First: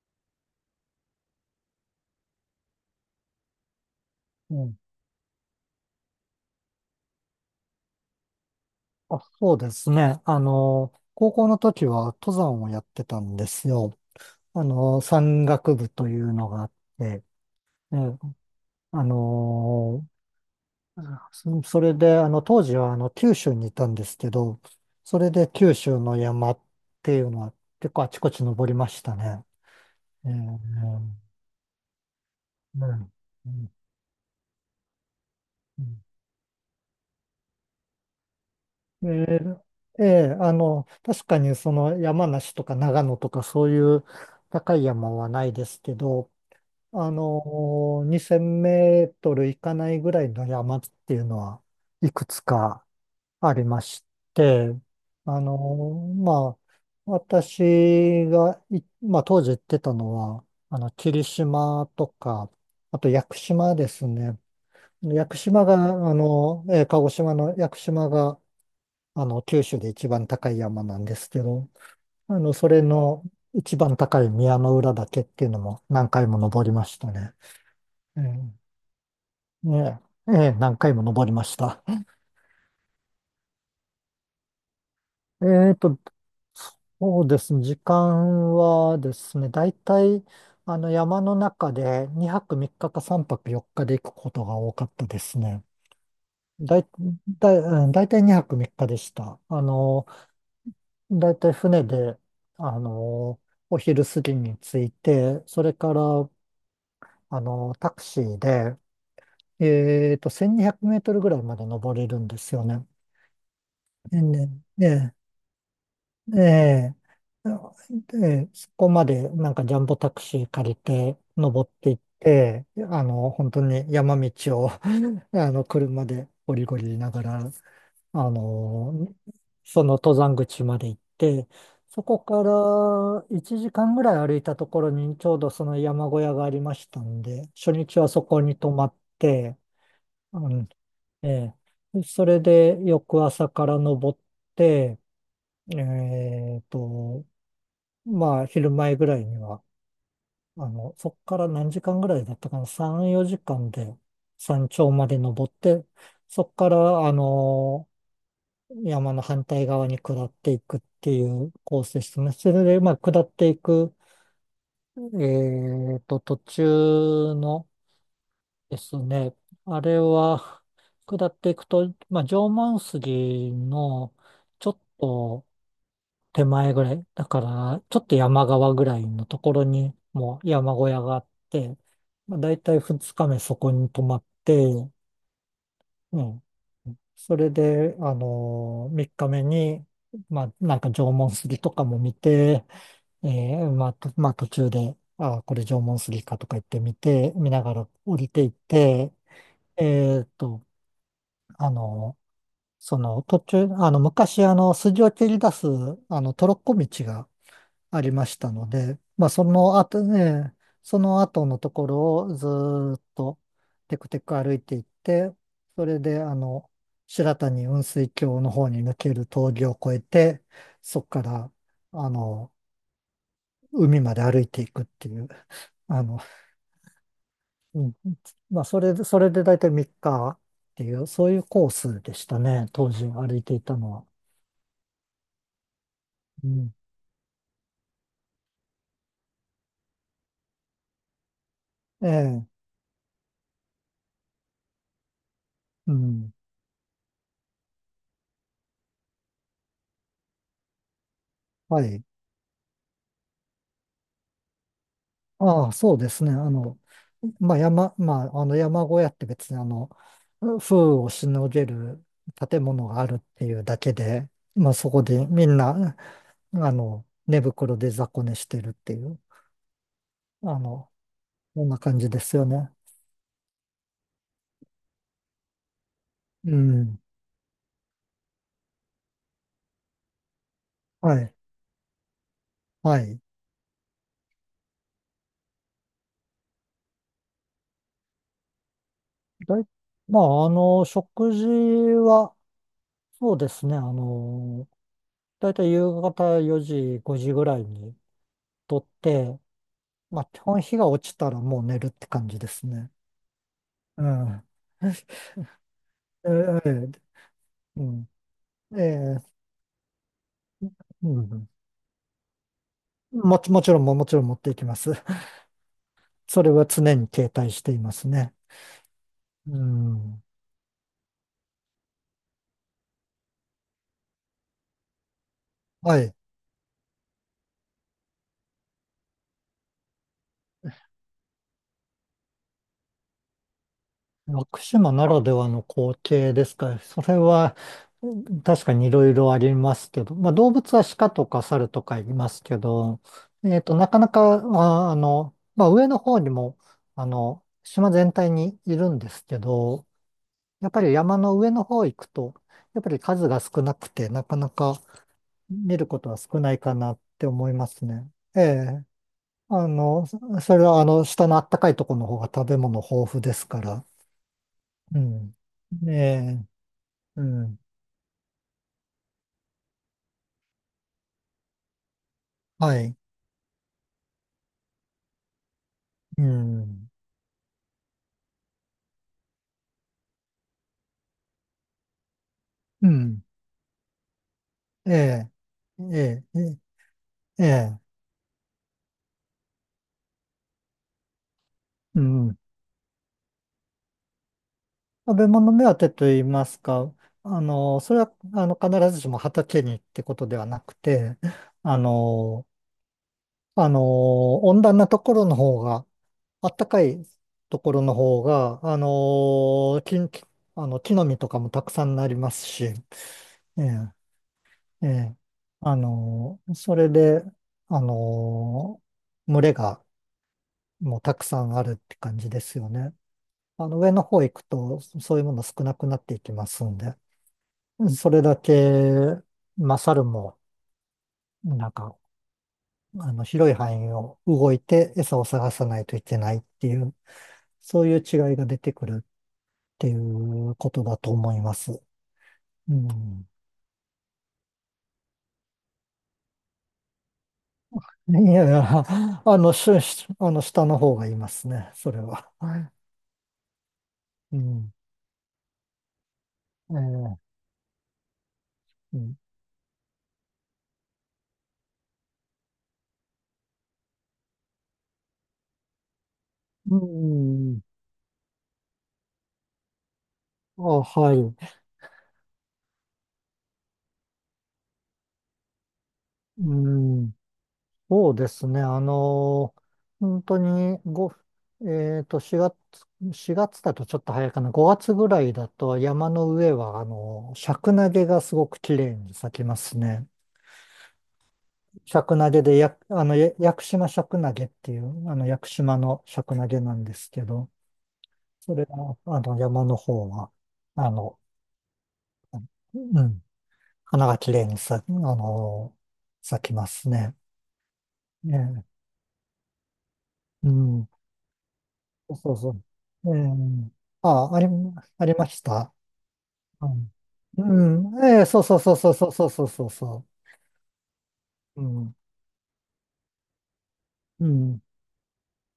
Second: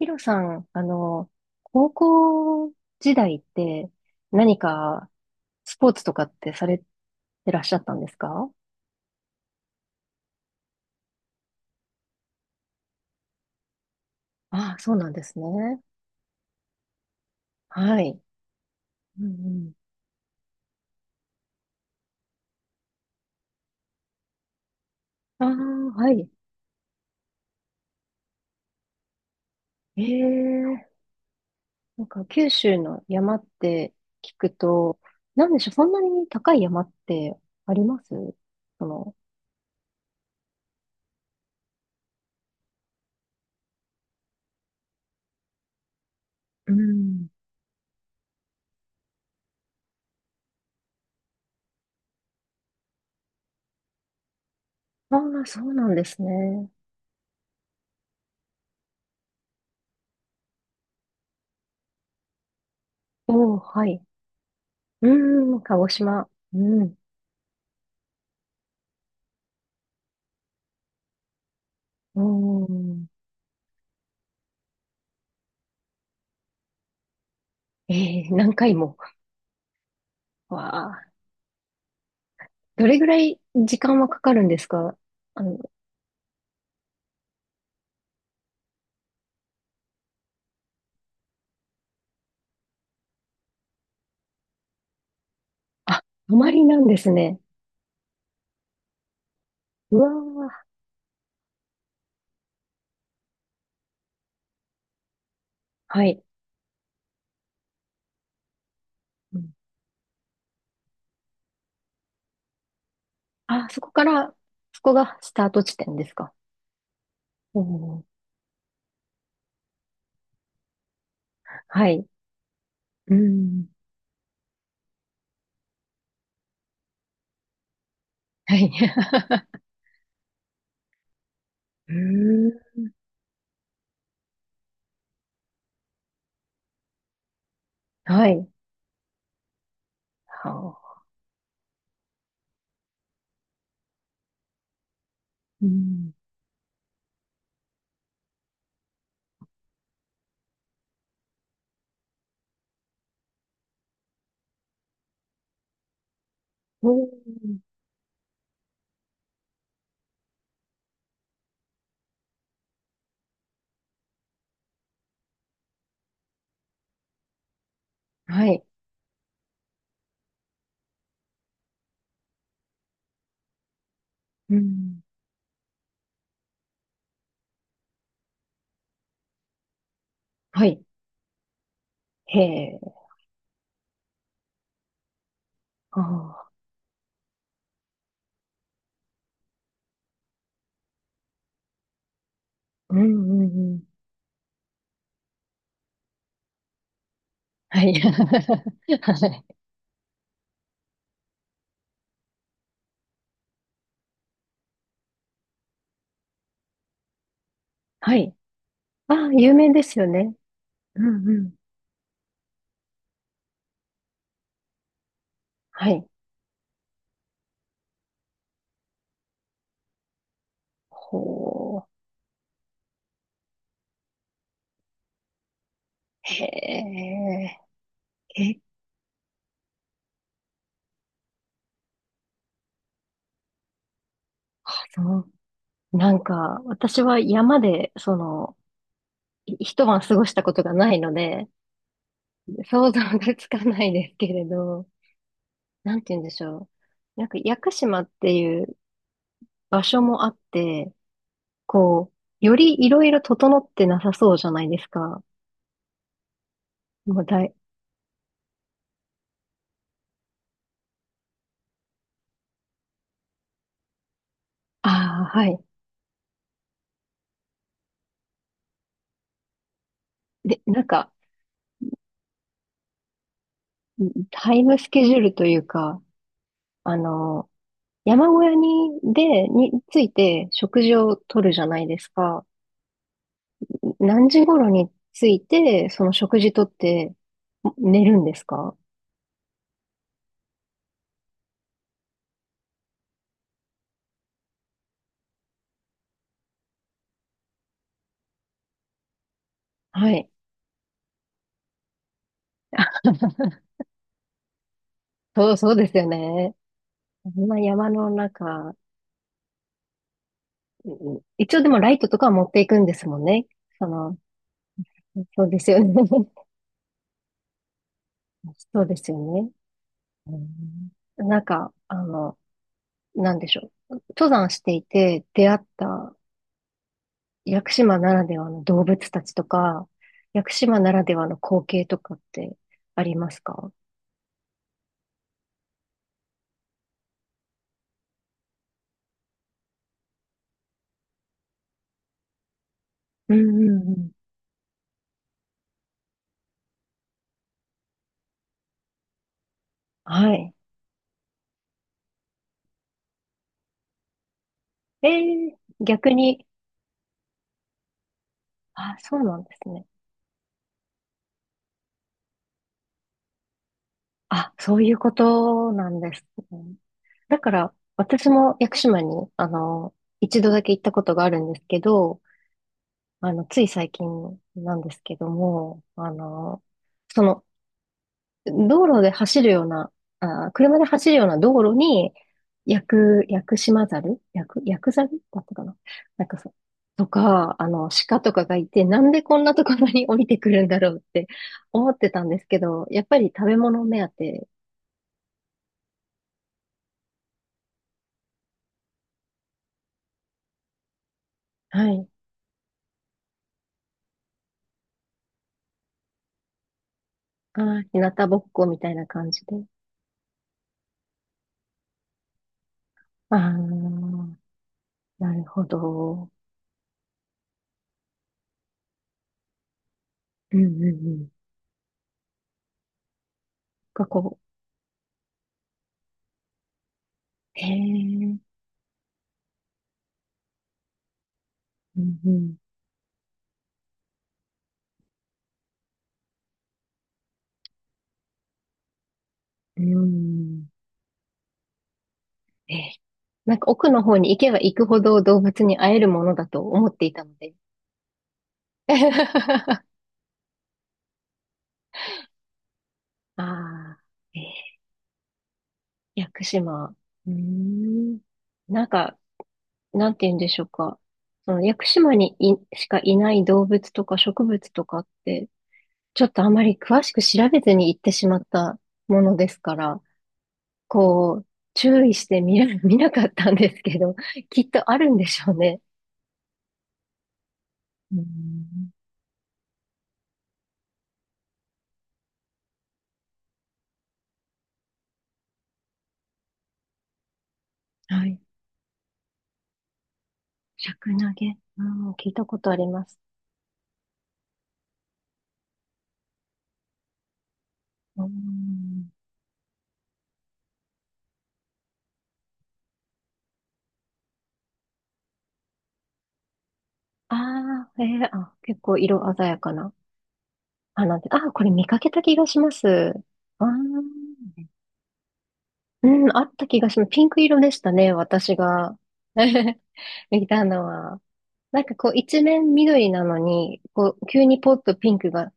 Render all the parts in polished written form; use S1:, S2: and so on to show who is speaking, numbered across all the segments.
S1: ヒロさん、高校時代って
S2: う
S1: 何
S2: ん。
S1: かスポーツとかってされてらっしゃったんですか？
S2: そうですね。高校の時は登山をやってたんですよ。
S1: ああ、そうなんです
S2: 山岳
S1: ね。
S2: 部というのがあって、え
S1: はい。
S2: あ
S1: うん
S2: の、それで、当時は九州にいたんですけど、それ
S1: う
S2: で九
S1: ん。あ
S2: 州
S1: あ、は
S2: の
S1: い。
S2: 山っていうのは結構あちこち登りましたね。
S1: え
S2: ええ
S1: え、
S2: うん
S1: なんか九州
S2: うん
S1: の山っ
S2: う
S1: て聞くと、なんでしょう、そんな
S2: ん
S1: に高い山ってあります？そ
S2: え
S1: の、
S2: 確かにその山梨とか長野とかそういう高い山はないですけど、
S1: う
S2: あ
S1: ん。
S2: の、2000メートル行かないぐらいの山っていうのはいくつかありまして、
S1: あ
S2: あ
S1: あ、そうなん
S2: の、
S1: です
S2: ま
S1: ね。
S2: あ、私がい、まあ、当時行ってたのは、霧島とか、あと屋久
S1: おお、
S2: 島
S1: は
S2: で
S1: い。
S2: すね。
S1: う
S2: 屋久
S1: ん、
S2: 島が、
S1: 鹿児島。うん。
S2: 鹿児島の屋久島が、九州で一番高い山なんですけど、
S1: お
S2: それ
S1: ー、
S2: の一番高い宮之浦岳っていうのも何回も登りましたね。
S1: え
S2: う
S1: え、何
S2: ん、
S1: 回も。
S2: ええ、ええ、
S1: わ
S2: 何回も
S1: あ、
S2: 登りました。
S1: どれぐらい時間はかかるんですか？あの、
S2: えっと、そうですね、時間はですね、大体、山の中で2泊3日か3泊4日で行くことが多かったですね。
S1: あ、泊まりな
S2: だ
S1: ん
S2: い、
S1: ですね。
S2: だい、うん、大体2泊3日でした。
S1: うわ
S2: 大体船で、あの、お昼過ぎに着いて、それか
S1: あ、はい。
S2: ら、タクシーで、
S1: うん、
S2: 1200メートルぐらいまで登れるんですよね。
S1: あ、そこから、
S2: ね、
S1: そこ
S2: ね
S1: がスタート地点ですか？
S2: ええ、
S1: おおー、
S2: で、そこまでなんかジャンボタクシー借りて登っ
S1: は
S2: ていっ
S1: い。
S2: て、
S1: う
S2: 本当
S1: ん。
S2: に山道を 車でゴリゴリ言いながら、あ
S1: はい。
S2: の、その登山口まで行って、
S1: う
S2: そこか
S1: ーん。
S2: ら1時間ぐらい歩いたところにちょうどその山小屋がありましたんで、初日はそ
S1: は
S2: こ
S1: い。
S2: に泊まって、
S1: は
S2: うん、
S1: あ。
S2: ええ、それで翌朝から登って、
S1: うん。
S2: えっと、まあ、昼前ぐらいには、そっから何時間ぐらいだったかな、3、4時間で山頂まで登って、そっか
S1: お
S2: ら、
S1: ー、
S2: 山の反対側に下っていくっていうコースでしたね。それで、まあ、下っていく、途中の
S1: はい。
S2: ですね、あれは、下っていくと、まあ、縄文杉の、
S1: う
S2: ちょっ
S1: ん。
S2: と、手前ぐらい。だから、ちょっと山側ぐらいのところに、もう
S1: は
S2: 山
S1: い。
S2: 小屋があって、ま
S1: へ
S2: あ、だいたい
S1: え。
S2: 2日目そこに泊まって、
S1: あ
S2: うん。
S1: あ。
S2: それで、3日目に、まあ、なんか縄文杉とかも見て、
S1: うんう
S2: え
S1: んうん。
S2: まあ、とまあ、途中で、ああこれ縄文杉かとか言ってみて、見なが
S1: は
S2: ら
S1: い。
S2: 降りていって、
S1: はい。
S2: えーっと、あのその途中、昔、筋を切り出す、トロッコ道があり
S1: は
S2: ま
S1: い。
S2: したので、
S1: あ
S2: まあ、
S1: あ、
S2: そ
S1: 有名
S2: の
S1: です
S2: 後
S1: よね。
S2: ね、そ
S1: う
S2: の
S1: んう
S2: 後
S1: ん。
S2: のところをずーっとテクテク歩いていって、そ
S1: は
S2: れ
S1: い。
S2: で、白谷雲水峡の方に抜ける峠を越えて、そこから、
S1: ほう。
S2: あの、海まで歩いていくっていう、あの、
S1: へえ、
S2: うん、
S1: え、
S2: まあ、それで、それで大体3日っていう、そういうコースでしたね、当時歩いていたのは。
S1: そう。なん
S2: う
S1: か、
S2: ん、
S1: 私は山で、その、一晩過ごしたことがないので、
S2: ええ、
S1: 想像がつかないですけれど、
S2: う
S1: なんて言うんで
S2: ん、
S1: しょう。なんか、屋久島っていう場所もあって、
S2: はい。
S1: こう、よりいろいろ整ってなさそうじゃないですか。
S2: ああ、そうですね。
S1: もうだい、
S2: まあ、まあ、山小屋って別に風雨をしのげる建物があるっていうだけで、まあ、そこ
S1: あ
S2: で
S1: あ、は
S2: みん
S1: い。
S2: な、寝袋で雑魚寝してるっていう、あ
S1: で、なん
S2: の、
S1: か、
S2: そんな感じですよね。
S1: タイムスケジュールというか、
S2: う
S1: あ
S2: ん。
S1: の、山小屋に、で、について食事を
S2: はい。
S1: とるじゃないですか。
S2: はい。
S1: 何時頃に着いて、その食事とって寝るんですか？
S2: だい、まあ、食事は、そうですね。だいたい夕方4時、5時ぐらいにとって、
S1: は
S2: まあ、
S1: い。
S2: 基本日が落ちたらもう寝るって感じですね。ああ、
S1: そう、そうですよ
S2: え
S1: ね。
S2: え、
S1: こんな
S2: う
S1: 山
S2: ん、
S1: の中、
S2: ええ、う
S1: うん、
S2: ん。
S1: 一応でもライトとかは持っていくんですもんね。そ
S2: もち
S1: の、
S2: ろん持っていきます。
S1: そうですよね。
S2: そ れは常に携帯していますね。
S1: そうですよね。
S2: うん。
S1: うん、なんか、なんでしょう。登山していて出会っ
S2: は
S1: た
S2: い。
S1: 屋久島ならではの動物たちとか、屋久島ならではの光景とかってありますか？
S2: 屋島ならではの光景ですか。それは、うん、確かにいろいろありますけど、まあ動物は鹿とか猿とかいますけど、
S1: うんう
S2: な
S1: んう
S2: かな
S1: ん。
S2: か、まあ、まあ上の方にも、島全体にいるんですけど、
S1: はい。
S2: やっぱり山の上の方行くと、やっぱり数が少なくて、なかなか
S1: ええ、
S2: 見ること
S1: 逆
S2: は少
S1: に、
S2: ないかなって思いますね。ええ。
S1: あ、そうなんですね。
S2: それは下のあったかいところの方が食べ物豊富ですから。
S1: あ、そういう
S2: う
S1: こ
S2: ん。
S1: とな
S2: え
S1: んです
S2: え。
S1: ね。
S2: う
S1: だか
S2: ん。
S1: ら、私も屋久島に、一度だけ行ったことがあるんですけど、
S2: はい。
S1: つい最近なんですけども、
S2: うん。
S1: その、道路で走るような、あー、車で走るような道路に、
S2: うん。え
S1: 薬ザル
S2: え。
S1: だったかな、
S2: え
S1: な
S2: え。
S1: んか
S2: え
S1: そう。
S2: え。
S1: と
S2: え
S1: か、
S2: え、
S1: 鹿とかがいて、なんでこんなところに降りてくるんだろうって思っ
S2: う
S1: てたんで
S2: ん。
S1: すけど、やっぱり食べ物目当て、
S2: 食べ物目当てと言いますか、それは、必ずしも畑にってことではなくて、あ
S1: はい。
S2: の、あのー温暖なところの方が、暖かいとこ
S1: ああ、
S2: ろの
S1: 日向
S2: 方
S1: ぼっ
S2: が、
S1: こみたいな感じで。
S2: ー木、木木の実とかもたくさんなりますし、え
S1: あ
S2: え、
S1: あ、
S2: ええ、
S1: なるほど。
S2: それで、あの群れが
S1: うんうんう
S2: もうたく
S1: ん。
S2: さんあるって感じですよね。上の
S1: が
S2: 方行
S1: こ
S2: くと、そういうもの少なくなっていきますんで、
S1: う、へ
S2: それ
S1: え、
S2: だけ、まあ、猿も、なんか、
S1: うんうん、
S2: 広い範囲を動いて餌を探さないといけないっていう、そういう違いが出てくるっ
S1: う
S2: ていう
S1: ん。
S2: ことだと思います。う
S1: ええ、
S2: ん。
S1: なんか奥の方に行けば行くほど動物に会えるものだと思っていたので。
S2: いやいや、下の方がいますね、それは。
S1: あ
S2: う
S1: あ、え
S2: ん。
S1: え、屋久島。
S2: え
S1: うー
S2: え、
S1: ん。なん
S2: うん。
S1: か、なんて言うんでしょうか。その屋久島にいしかいない動物とか植物とかって、ちょっとあま
S2: う
S1: り詳しく調べ
S2: ん。
S1: ずに行ってしまったものですから、
S2: あ、はい。
S1: こう、注意して見な、見なかったんですけど、きっとあるんでしょうね。
S2: うん。そう
S1: うー
S2: ですね。
S1: ん。
S2: 本当に、4月、4月だとちょっと早いかな。5月ぐらいだと山の上は、シャクナゲが
S1: は
S2: す
S1: い。
S2: ごく綺麗に咲きますね。
S1: 尺投げ。う
S2: シャ
S1: ん、
S2: ク
S1: 聞
S2: ナ
S1: い
S2: ゲ
S1: た
S2: で、
S1: ことあ
S2: や、
S1: り
S2: あ
S1: ま
S2: の、
S1: す。
S2: や屋久島シャクナゲっていう、屋久島のシャクナゲなんですけど、
S1: う
S2: それの、
S1: ん。
S2: 山の方は、あの、うん、花が綺麗に咲、あの、咲きますね。
S1: ああ、ええ、あ、
S2: ね
S1: 結構色鮮やかな
S2: え、うん、
S1: 花で。あ、これ見かけた
S2: そ
S1: 気
S2: う
S1: が
S2: そ
S1: し
S2: う。
S1: ます。
S2: ええ、
S1: ああ、
S2: あ、あり、ありました。
S1: うん、あった
S2: う
S1: 気が
S2: ん、
S1: します。ピンク色でした
S2: うん、
S1: ね、
S2: ええ、そう
S1: 私
S2: そうそうそう
S1: が。
S2: そうそうそうそう そ
S1: 見たのは。
S2: う。う
S1: なんか
S2: ん、
S1: こう一面緑なのに、こう
S2: う
S1: 急に
S2: ん、
S1: ポッとピンクが、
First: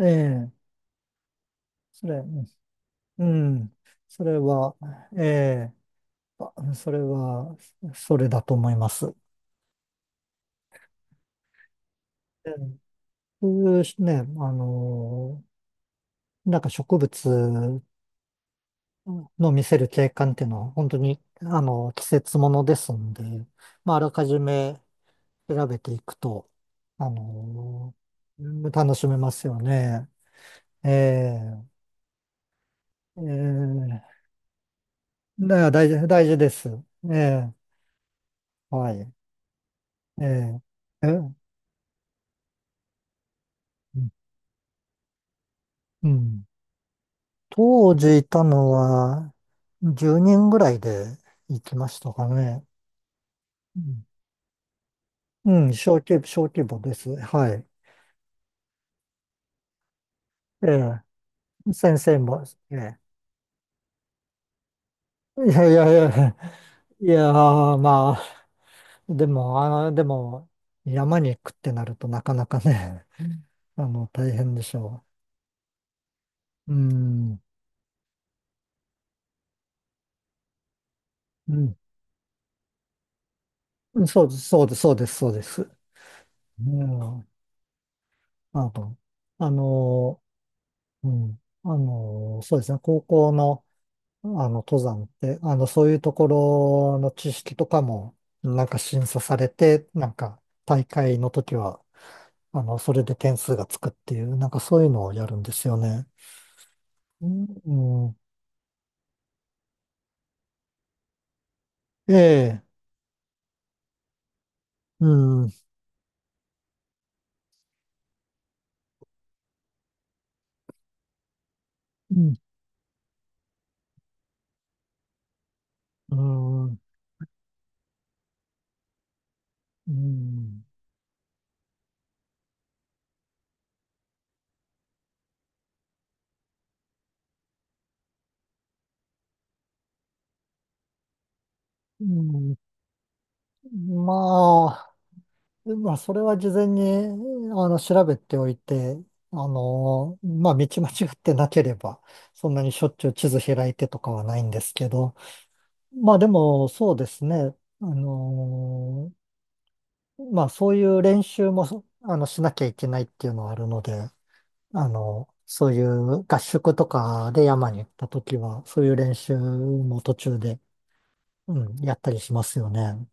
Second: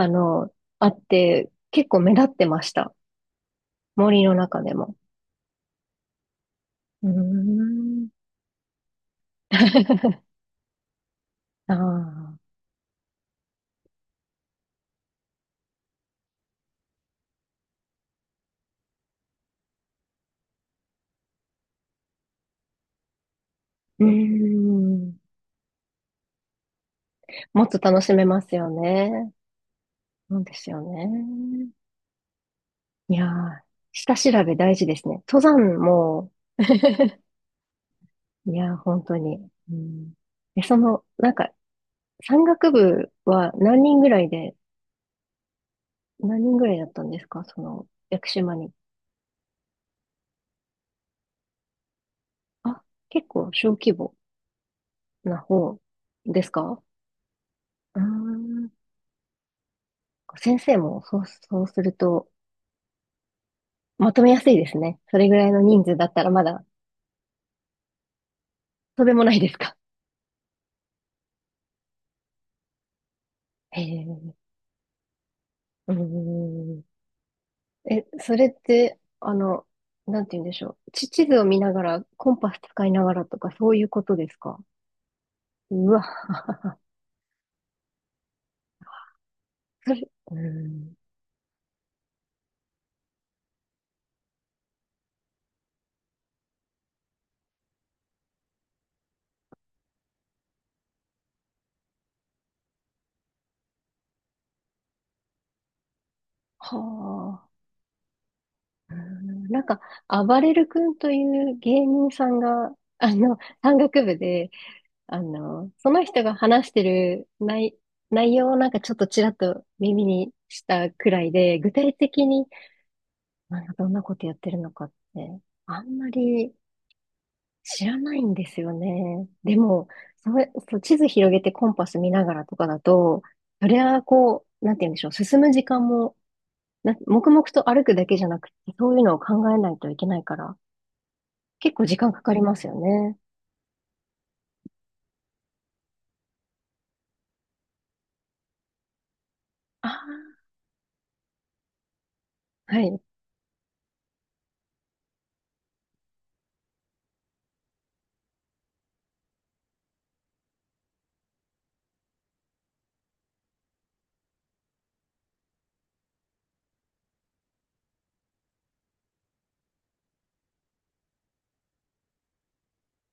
S2: え
S1: の、
S2: え、
S1: あって、結構
S2: そ
S1: 目
S2: れ、
S1: 立ってました。
S2: うん、
S1: 森
S2: そ
S1: の
S2: れ
S1: 中で
S2: は、
S1: も。
S2: ええ、それ
S1: うー
S2: は、
S1: ん。
S2: それだと思います。う
S1: ああ。
S2: ん、普通ね、の、なんか植物の見せる景観っていうのは本当に、季節ものですんで、まあ、あ
S1: うー
S2: らかじめ
S1: ん。
S2: 調べていくと、あ
S1: もっと
S2: の、
S1: 楽しめま
S2: う
S1: す
S2: ん、
S1: よ
S2: 楽しめま
S1: ね。
S2: すよね。
S1: そうですよ
S2: ええ、
S1: ね。いやー、下
S2: ええ、
S1: 調べ大事ですね。登
S2: だから
S1: 山
S2: 大事、大
S1: も、
S2: 事です。ええ、
S1: いやー、
S2: は
S1: 本
S2: い。
S1: 当に。うん。
S2: え
S1: その、
S2: ええ、
S1: なん
S2: う
S1: か、山岳部は何人ぐらい
S2: ん。
S1: で、
S2: う
S1: 何
S2: ん、
S1: 人ぐらいだったんですか？その、
S2: 当時
S1: 屋
S2: い
S1: 久
S2: た
S1: 島
S2: の
S1: に。
S2: は10人ぐらいで行きましたかね。
S1: あ、結構小
S2: う
S1: 規
S2: ん、
S1: 模な
S2: うん、
S1: 方で
S2: 小
S1: す
S2: 規模
S1: か？
S2: です。はい。
S1: うーん。先
S2: え
S1: 生も、そう、
S2: え、
S1: そうする
S2: 先生
S1: と、
S2: も、ええ。
S1: まとめやすいですね。それぐ
S2: い
S1: らいの
S2: やい
S1: 人
S2: やい
S1: 数だったら
S2: や、
S1: まだ、
S2: いやー、ま
S1: とんで
S2: あ、
S1: も
S2: で
S1: ないです
S2: も、
S1: か。
S2: でも、山に行くってなるとなかなかね、
S1: へえ。
S2: 大
S1: う
S2: 変でしょ
S1: ー
S2: う。う
S1: ん。
S2: ん、
S1: え、それって、なんて言うんでしょう。地図を見な
S2: う
S1: がら、コンパス使いながらとか、そういうこ
S2: ん、
S1: と
S2: そ
S1: で
S2: うで
S1: す
S2: す、
S1: か？
S2: そうです、そうです、そうです。
S1: うわ、
S2: うん、あの、あ の、
S1: それ、うん、
S2: うん、そうですね、高校の、登山って、そういうところの知識とかも、なんか審査されて、なんか大会の時は、それで点数がつくっていう、なんかそういうのをやるんですよね。
S1: は
S2: うん、
S1: あ、
S2: うん、
S1: うん、なんか、あばれる君という芸人
S2: え
S1: さん
S2: え、
S1: が、山岳部で、
S2: うん、うん、
S1: その人が話してる内容をなんかちょっとちらっと耳にしたくらいで、具体的に、なんかどんなことやってるのかって、あんま
S2: う
S1: り、
S2: ん、
S1: 知らないんですよね。でも、
S2: う
S1: それ、
S2: ん、
S1: そう、地図広げてコンパス見ながらとかだと、それはこう、なんて言うんでしょう、進む時間も、な、黙々と歩くだけじゃなくて、そういうのを考えないといけないから、結構時
S2: う
S1: 間かかりま
S2: ん、
S1: すよね。
S2: まあ、まあ、それは事前に、調べておいて、
S1: ああ、
S2: まあ、道間違ってなければ、そんなに
S1: は
S2: しょっ
S1: い。
S2: ちゅう地図開いてとかはないんですけど、まあでも、そうですね。あのーまあそういう練習もそあのしなきゃいけないっていうのはあるので、そういう合宿とかで山に行った時は、そういう練習も途中で、うん、やったりしますよね。